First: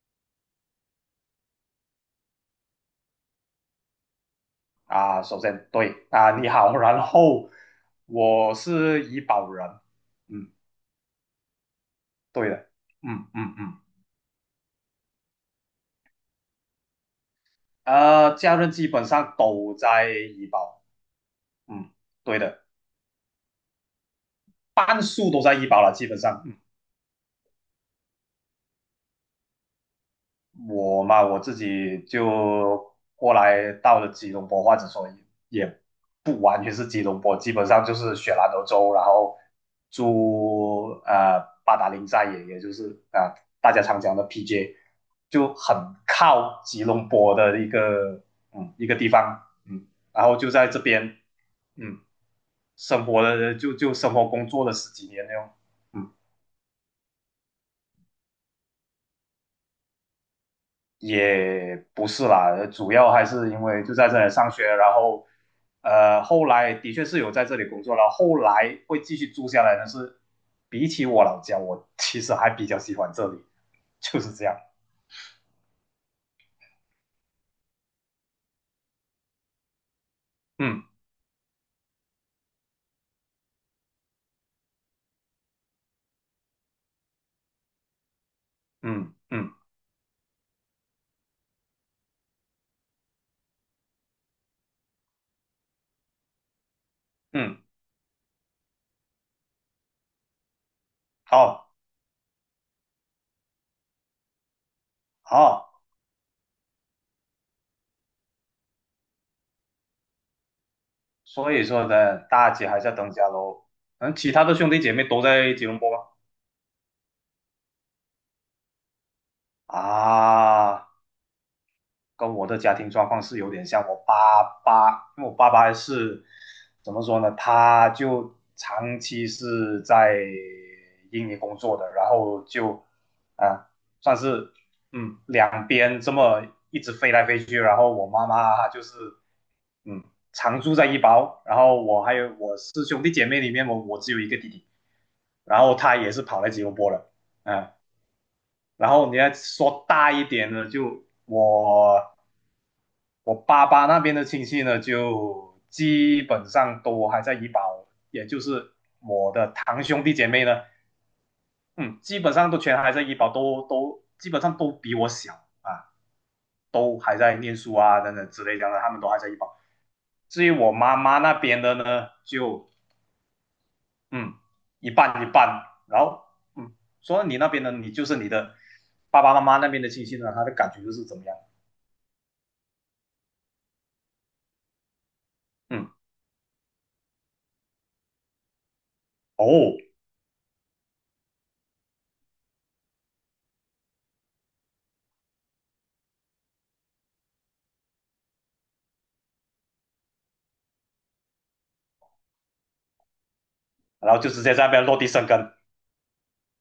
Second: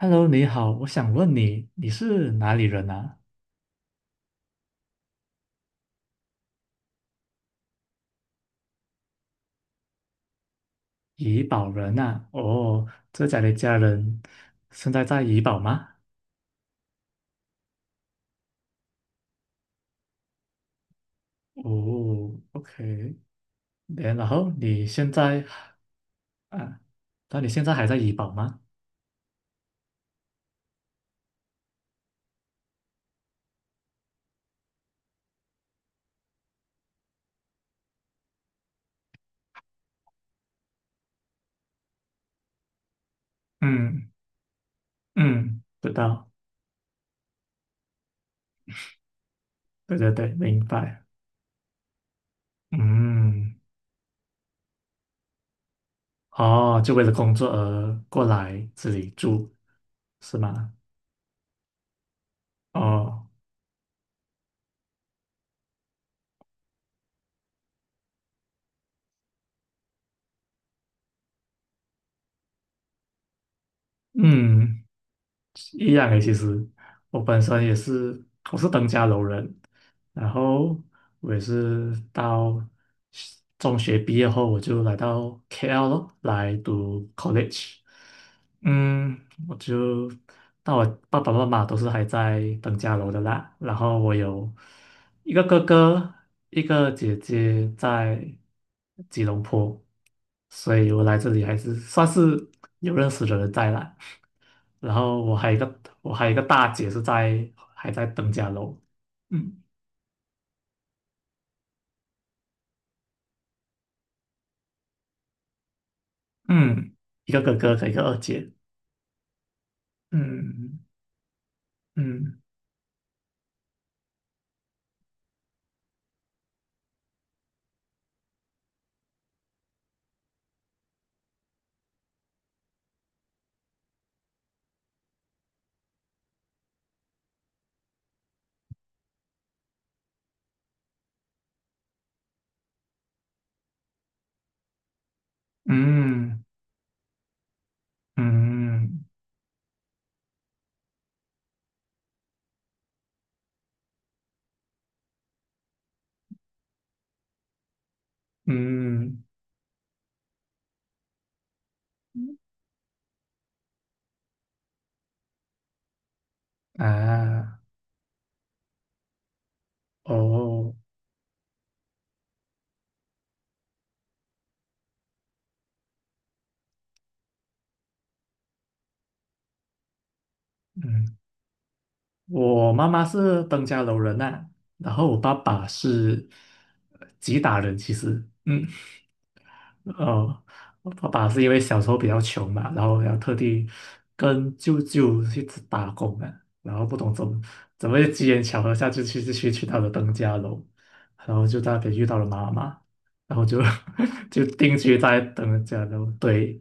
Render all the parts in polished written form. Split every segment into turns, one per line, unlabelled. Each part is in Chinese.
Hello，你好，我想问你，你是哪里人啊？
啊，首先对啊，你好，然后我是医保人。嗯，
怡保人啊？
对的。
哦，这
嗯
家的
嗯
家
嗯。
人现在在怡保吗？
家人基本上都在医保。嗯，
哦
对的。
，OK，然后你
半
现
数都
在
在医保了，基本上。
啊，那你现在还在怡保吗？
我嘛，我自己就过来到了吉隆坡，或者说也不完全是吉隆坡，基本上就是雪兰莪州，然后住八达岭寨也，也就是大家常
嗯
讲的 PJ，就
嗯，
很
知道，
靠吉隆坡的一个一个地方。嗯，
对对
然
对，
后就
明
在这
白。
边嗯生活了
嗯，
就生活工作了十几年那种。嗯。
哦，就为了工作而过来这里住，是吗？
也不是啦，主要还
哦，
是因为就在这里上学，然后后来的确是有在这里工作了，后来会继续住下来但是，比起我老家，我其实还比较喜欢这里，就是这样。
嗯一样诶，其实我本身也是，我是登嘉楼人，然后
嗯
我也是到中学毕业后，我就来到 KL 咯，来读 college。
嗯
嗯，
嗯
我就那我爸爸妈妈都是还在登嘉楼的啦，然后我有一个哥哥，一个姐
嗯，
姐在吉隆坡，所以我来这里还
好
是算是有认识的人在啦。然后我还有一个
好，
我还有一个大姐是在还在登嘉楼，嗯
所以说呢，大姐还是要等家喽。嗯，其他的兄弟姐妹都在吉隆坡吗？
嗯一个哥哥和一个二姐。嗯
啊。跟
嗯
我的家庭状况是有点像。我爸爸，因为我爸爸是怎么说呢？他就长期是在印尼工作的，然后就啊，算是两边这么一直飞来飞去。然后我妈妈就是嗯常住在一包，然后我还有我是兄弟姐妹里面我只有一个弟弟，然后他也是跑
嗯
来吉隆坡了。嗯、啊。然
嗯
后你要说大一点的，就我爸爸那边的亲戚呢，就基本上都还在医保，也就是
嗯
我的堂兄弟姐妹呢。嗯，基本上都全还在医保，都基本上都比我小啊，都还在念
啊
书啊等等之类的，他们都还在医保。至于我
哦，
妈妈那边的呢，就嗯一半一半，然后嗯，说你那边呢，你就是你的爸爸妈妈那边的亲戚呢，他的感觉就是
嗯
怎么样？
我妈妈是登嘉楼人呐、然后我爸爸
嗯，
是吉打人，其实。嗯。
哦，
哦，我爸爸是因为小时候比较穷嘛，然后要特地跟舅舅去起打工啊，然后不懂怎么机缘巧合下就去就去去到了登嘉楼，然后就在那边遇到了妈妈，然后就
然后 就直
就
接在那
定
边落
居
地
在
生根。
登嘉楼。对，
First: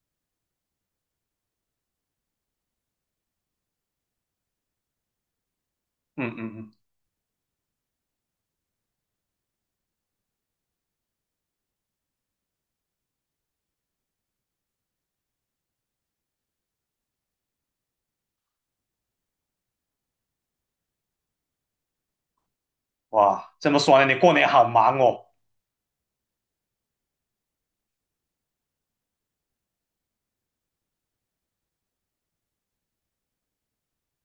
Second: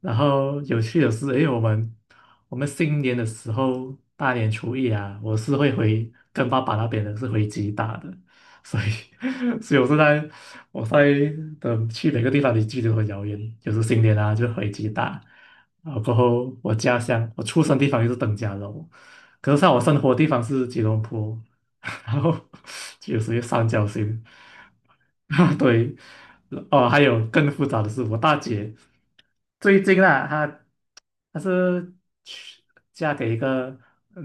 然后有趣的是，因为我们新年的时候，大年初一啊，我是会回
嗯
跟
嗯
爸
嗯，
爸那边的是回吉大的，所以 所以我是在。我在的去每个地方的距离都很遥远，有时新年啊就回吉打，然后过后我家乡我出生地方就是登嘉楼，可是像我生活地方是吉隆坡，然后就有属于
哇，
三
这么
角
说呢，你
形，
过年好忙哦。
啊 对，哦还有更复杂的是我大姐最近啊她她是去嫁给一个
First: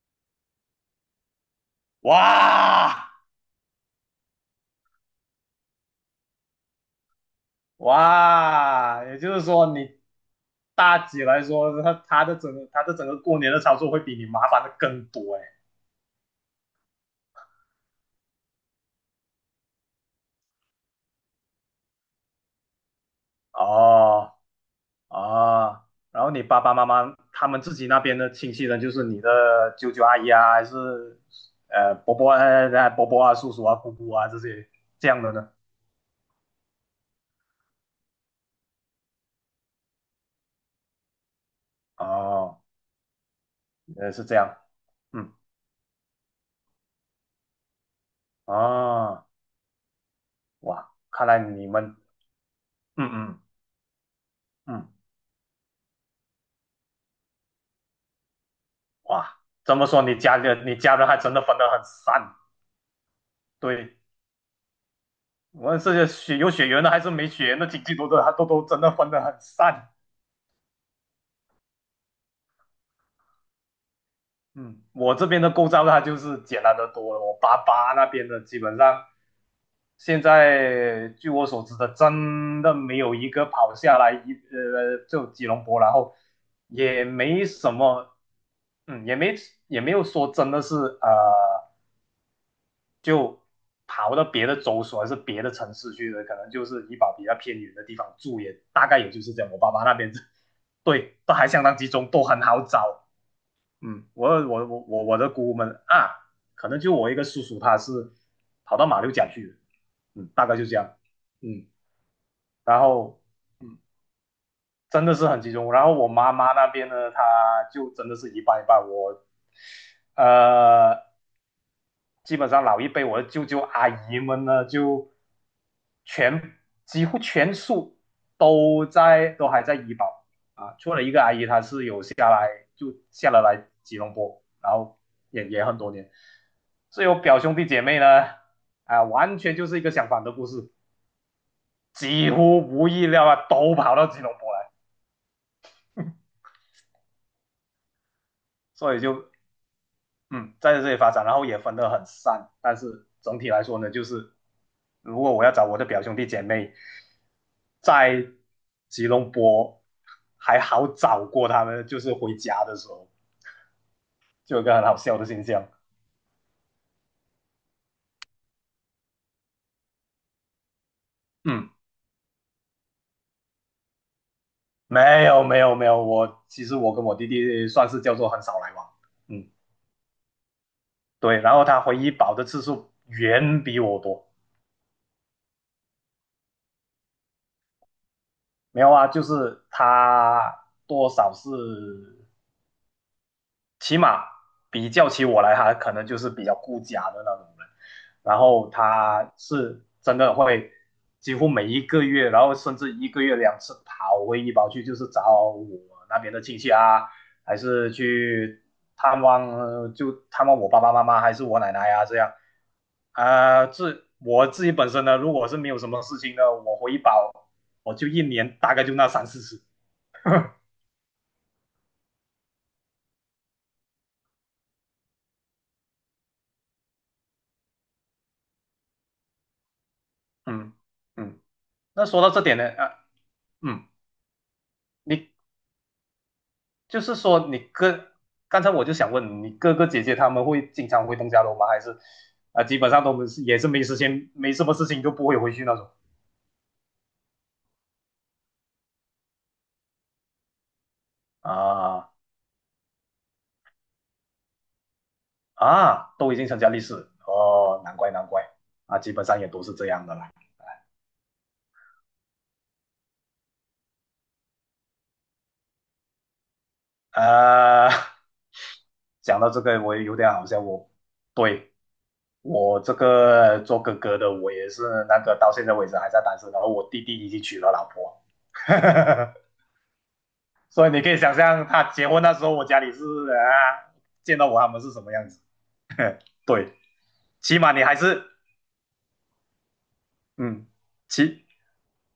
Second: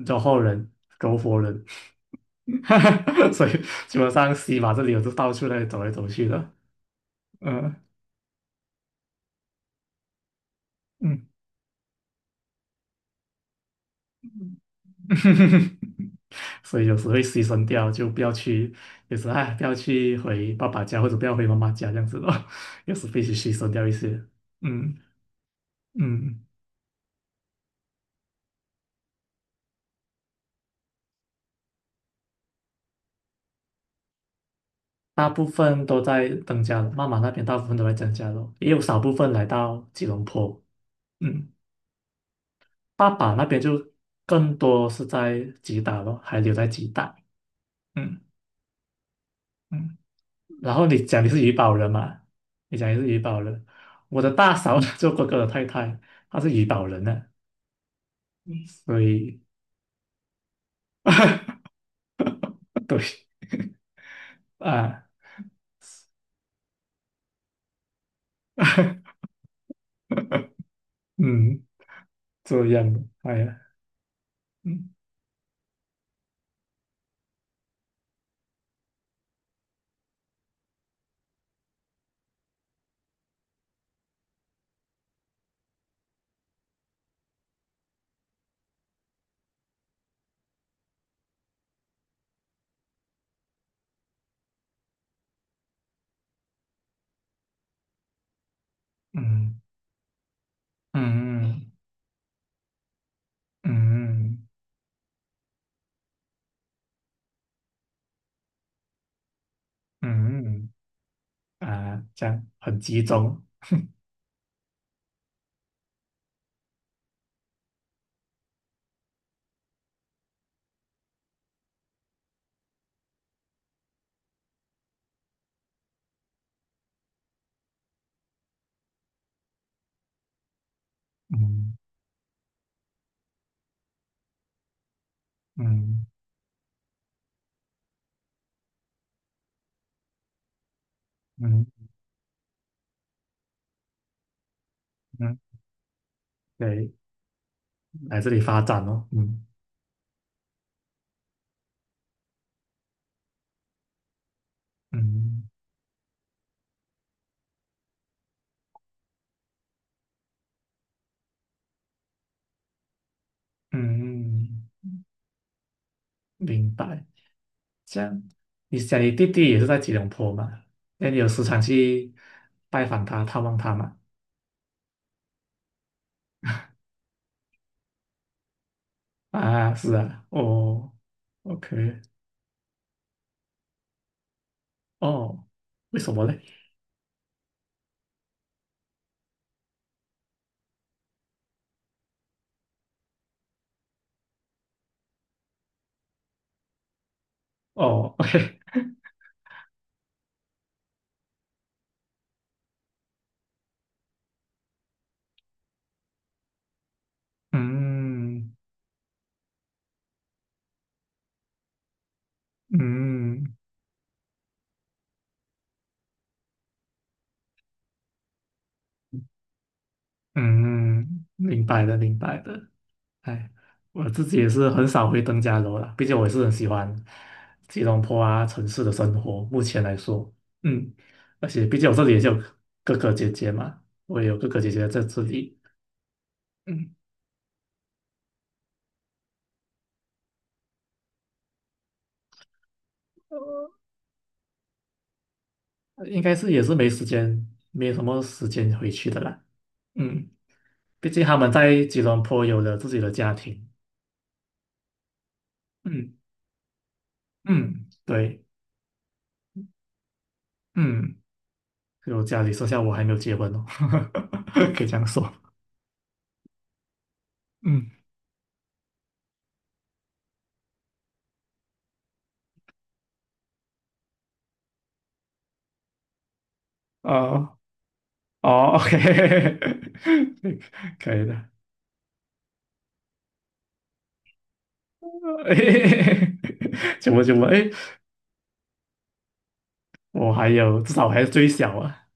柔佛人柔佛人，
哇
所以基本上西马这里我就到处那里走来走去的。呃，
哇，也就是说你大姐
嗯，
来说，她的整个过年的操作会比你麻烦的更多哎。
所以有时会牺牲掉，就不要去，有时哎，不要去回爸爸家或者不要回妈妈家这样子咯，有时必须牺牲掉一些。
哦
嗯
哦，然后你
嗯，
爸爸妈妈他们自己那边的亲戚呢，就是你的舅舅阿姨啊，还是伯伯伯伯啊、叔叔啊、姑姑啊这些这样
大
的
部
呢？
分都在增加楼，妈妈那边大部分都在增加楼，也有少部分来到吉隆坡。嗯，
哦，
爸爸那边就
是这
更
样。
多是
嗯，
在吉打咯，还留在吉打。嗯
哦。
嗯。然后
哇，
你讲
看
你
来
是怡
你
宝人
们，
嘛？你讲你是
嗯
怡宝
嗯
人，我的大嫂呢，
嗯，
做哥哥的太太，她是怡宝人呢、嗯所
哇，
以
怎么说你家人还真的分 得很散。
对
对，
啊，
无论是血有血缘的还是没血缘的亲戚都真的分 得很散。
嗯，这样的，哎呀，
嗯
嗯
我这边的构造它就是简单的多了，我爸爸那边的基本上现在据我所知的，真的没有一个跑下来就吉隆坡，然后也没什么。嗯，也没有说真的是呃。就跑到别的州所还是别的城市去的，可能就是怡保比较偏远的地方住也，大概也就是这样。我
嗯
爸爸那边 对，都还相
嗯
当集中，都很好找。嗯，我
嗯
我我我我的姑姑们啊，可能就我一个叔叔他是跑到马六甲去的。嗯，大概就
嗯
这样。嗯，
嗯啊，这样很
然
集
后
中，
嗯，真的是很集中。然后我妈妈那边呢，她就真的是一半一半。我呃，基本上老一辈我的舅舅阿姨们呢，就全几乎全数都还在医保啊，除了一个阿姨她
嗯
是有下来就下了来吉隆坡，然后也也很多
嗯
年。所以我表兄弟姐妹呢，啊，完全就是一个相反的故事，
嗯
几乎无意料啊都跑到吉隆坡来，
嗯，对，来这里发展
所以
哦，
就
嗯
嗯，在这里发展，然后也分得很散，但是整体来说呢，就是如果我
嗯
要找我的表兄弟姐妹，在吉隆坡还好找过他们，就是回家的时候
嗯，
就有
嗯
一个很
嗯
好笑的现象。
明白。这样，你想你弟弟也是在吉隆坡嘛？那你有时常
嗯，
去拜访他、探望他嘛？
没有，我其实我跟我弟弟算是叫做很少来往。嗯，
啊，是啊，哦
对，然后他回
，OK，
医保的次数远比我多。
哦，为什么嘞？
没有啊，就是他多少是起码比较起我来，他可能就是比较顾家的那种人。
哦
然
，OK，
后他是真的会几乎每一个月，然后甚至一个月两次跑回医保去，就是找我那边的亲戚啊，还是
嗯
去探望，就探望我爸爸妈妈，还是我奶奶啊这样。
嗯
啊，我自己本身呢，如果是没有什么事情呢，我回医保我就一年大概就那三四次。
嗯，明白的，明白的。哎，我自己也是很少回登嘉楼啦，毕竟我也是很喜欢吉隆坡啊城市的生活。目前来说，
嗯
嗯，
嗯，
而且毕竟我这
那
里也
说
是
到这
有
点呢，
哥哥姐姐嘛，
嗯，
我也有哥哥姐姐在这
你
里。嗯。
就是说你哥，刚才我就想问你哥哥姐姐他们会经常回东家楼吗？还是基本上都
呃
是也是没时间，没什么事情就不会回去那种
应该是也是没时间，没什么时间回去的啦。嗯，毕竟他们在吉
啊。
隆坡有了自己的家庭。嗯
啊，都已经成家立室。哦，
嗯，
难怪难
对，
怪。啊，基本上也都是这样的啦。
嗯，就家里剩下我还没有结婚哦，可以这样说。嗯，
啊，讲到这个我也有点好笑，我对我这个做哥哥的我也是那个到现在为止还在单身，然后我弟弟已经
哦
娶了老婆。
哦，OK，
所以 你可
可
以
以
想
的。
象他结婚那时候，我家里是啊，见到我他们是什么样子。对，
怎么？
起
哎，
码你还是
我还
嗯，
有，至少我还是
起
最小啊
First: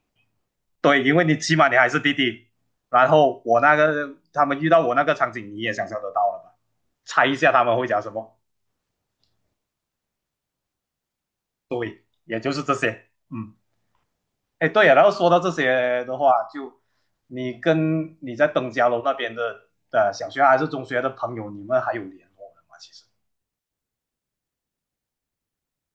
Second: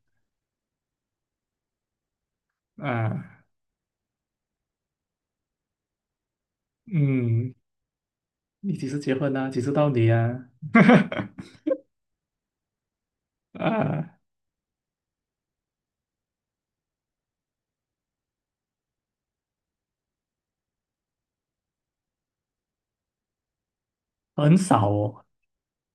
对，因为你起码你还是弟弟。然
啊，
后我那个他们遇到我那个场景，你也想象得到了吧？猜一下
嗯，
他们会讲什么，
你几时结婚啊？几时到你啊？
也就是这些。嗯，
啊。
哎，对呀、然后说到这些的话，就你跟你在登嘉楼那边的小学还是中学的朋友，你们还有联络的吗？其实，
很少哦，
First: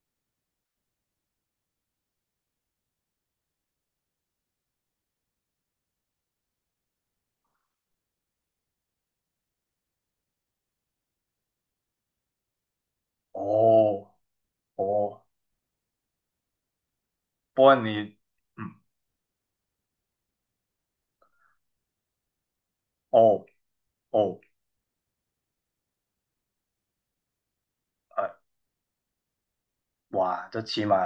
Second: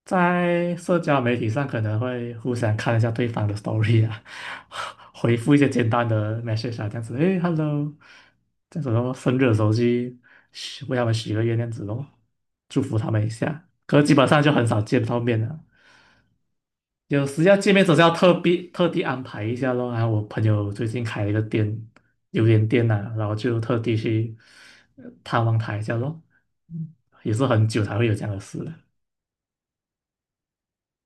在社交媒体上可能会互相看一下对方的 story 啊，回复一些简单的 message 啊，这样子，诶 Hello 这样子咯，生日的时候去许为他们许个愿，这样子咯，祝福他们一下。可是
哦
基本上就很少见到
哦，
面了，有时要
不
见
过
面总是要
你
特地
嗯。
特地安排一下咯。然后我朋友最近开了一个店，榴莲店呐、啊然后
哦
就特地去
哦，
探望他一下咯。嗯也是很久才会有这
呃，
样的事了。
哇，这起码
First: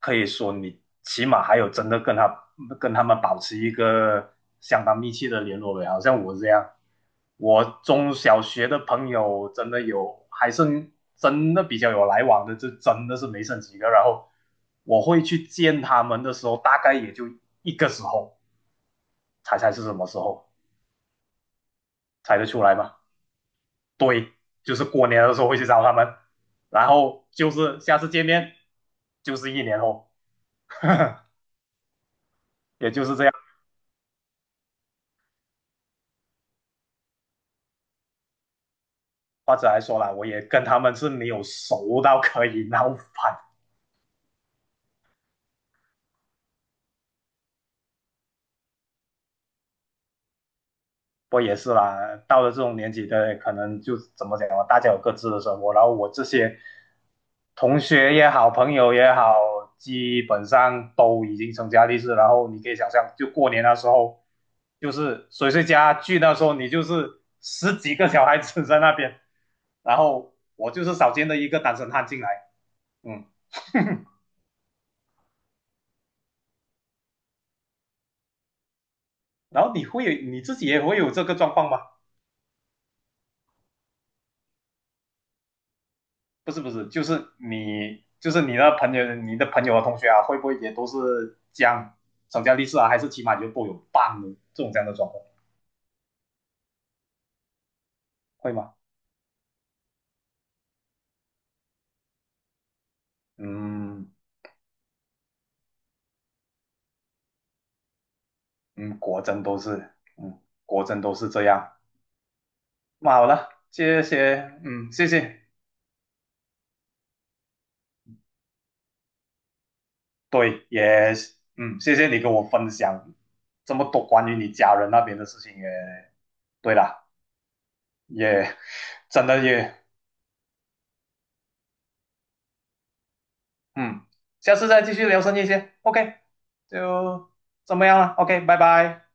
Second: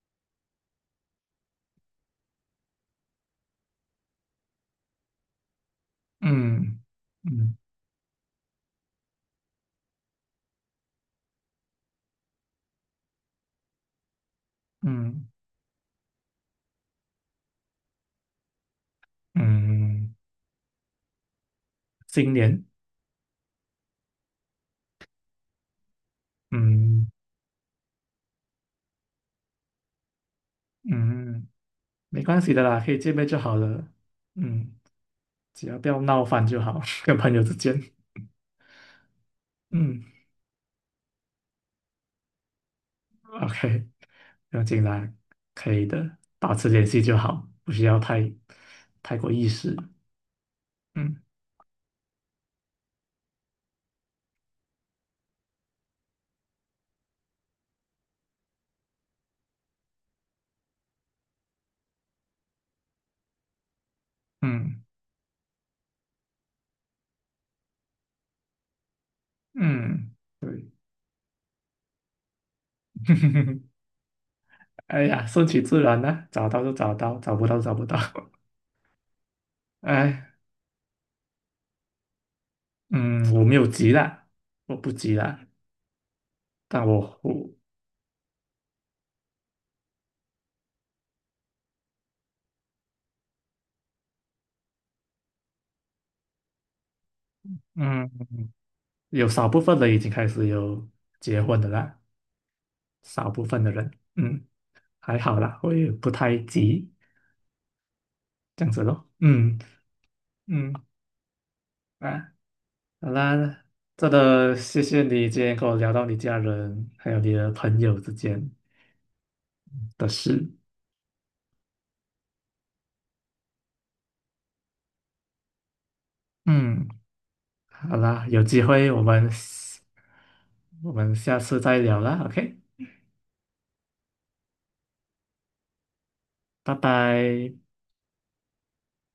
可以说你起码还有真的跟他跟他们保持一个相当密切的联络呗，好像我这样，
嗯嗯
我中小学的朋友真的有，还剩真的比较有来往的，就真的是没剩几个。然后我会
嗯
去见他们的时候，大概也就一个时候，猜猜是什么
嗯，
时候，
新
猜得出
年，
来吗？对，就是过年的时候会去找他们，然
嗯
后就是下次见面就是一年后，
嗯，没关系的啦，
也
可以
就
见
是这
面
样。
就好了。嗯，只要不要闹翻就好，跟朋友之间。
或者来说
嗯
啦，我也跟他们是没有熟到可以闹翻
，OK，不要紧啦，可以的，保持联系就好，不需要太太过意识。嗯
不也是啦，到了这种年纪的，可能就怎么讲啊，大家有各自的生活，然后我这些同学也好，朋友也好，基本上都已经成家立室，然后你可以想象，就过年的时候，
嗯
就是谁谁家聚那时候，你就是十几个小孩子在那边，然
嗯，
后
对，
我就是少见的一个单身汉进来。嗯，
哎呀，顺其自然啦、找到就找到，找不到就找不到。
然后你会
哎，
你自己也会有这个状况吗？
嗯，我没有急啦，我不急啦。
不是不
但
是，就是
我我
你的朋友和同学啊，会不会也都是这样，成家立室啊，还是起码就都有伴的这种这样的状况
嗯，
会吗？
有少部分人已经开始有结婚的啦，少部分的人，
嗯
嗯，还好啦，我也不太急，这样子
嗯，
咯，
果真
嗯
都是，嗯，
嗯
果真都是这样。
啊，好
那好了，
啦，
谢
真的
谢，
谢
嗯，
谢
谢
你
谢，
今天跟我聊到你家人还有你的朋友之间的事，
对，也，嗯，谢谢你跟我分享这么多关于你家人那边的事情。也，对
嗯，
了，
好啦，有
也
机会我
真
们
的也
我们下次再聊啦，OK，
嗯，下次再继续聊深夜些。OK，
拜
就
拜。
怎么样了？OK，拜拜。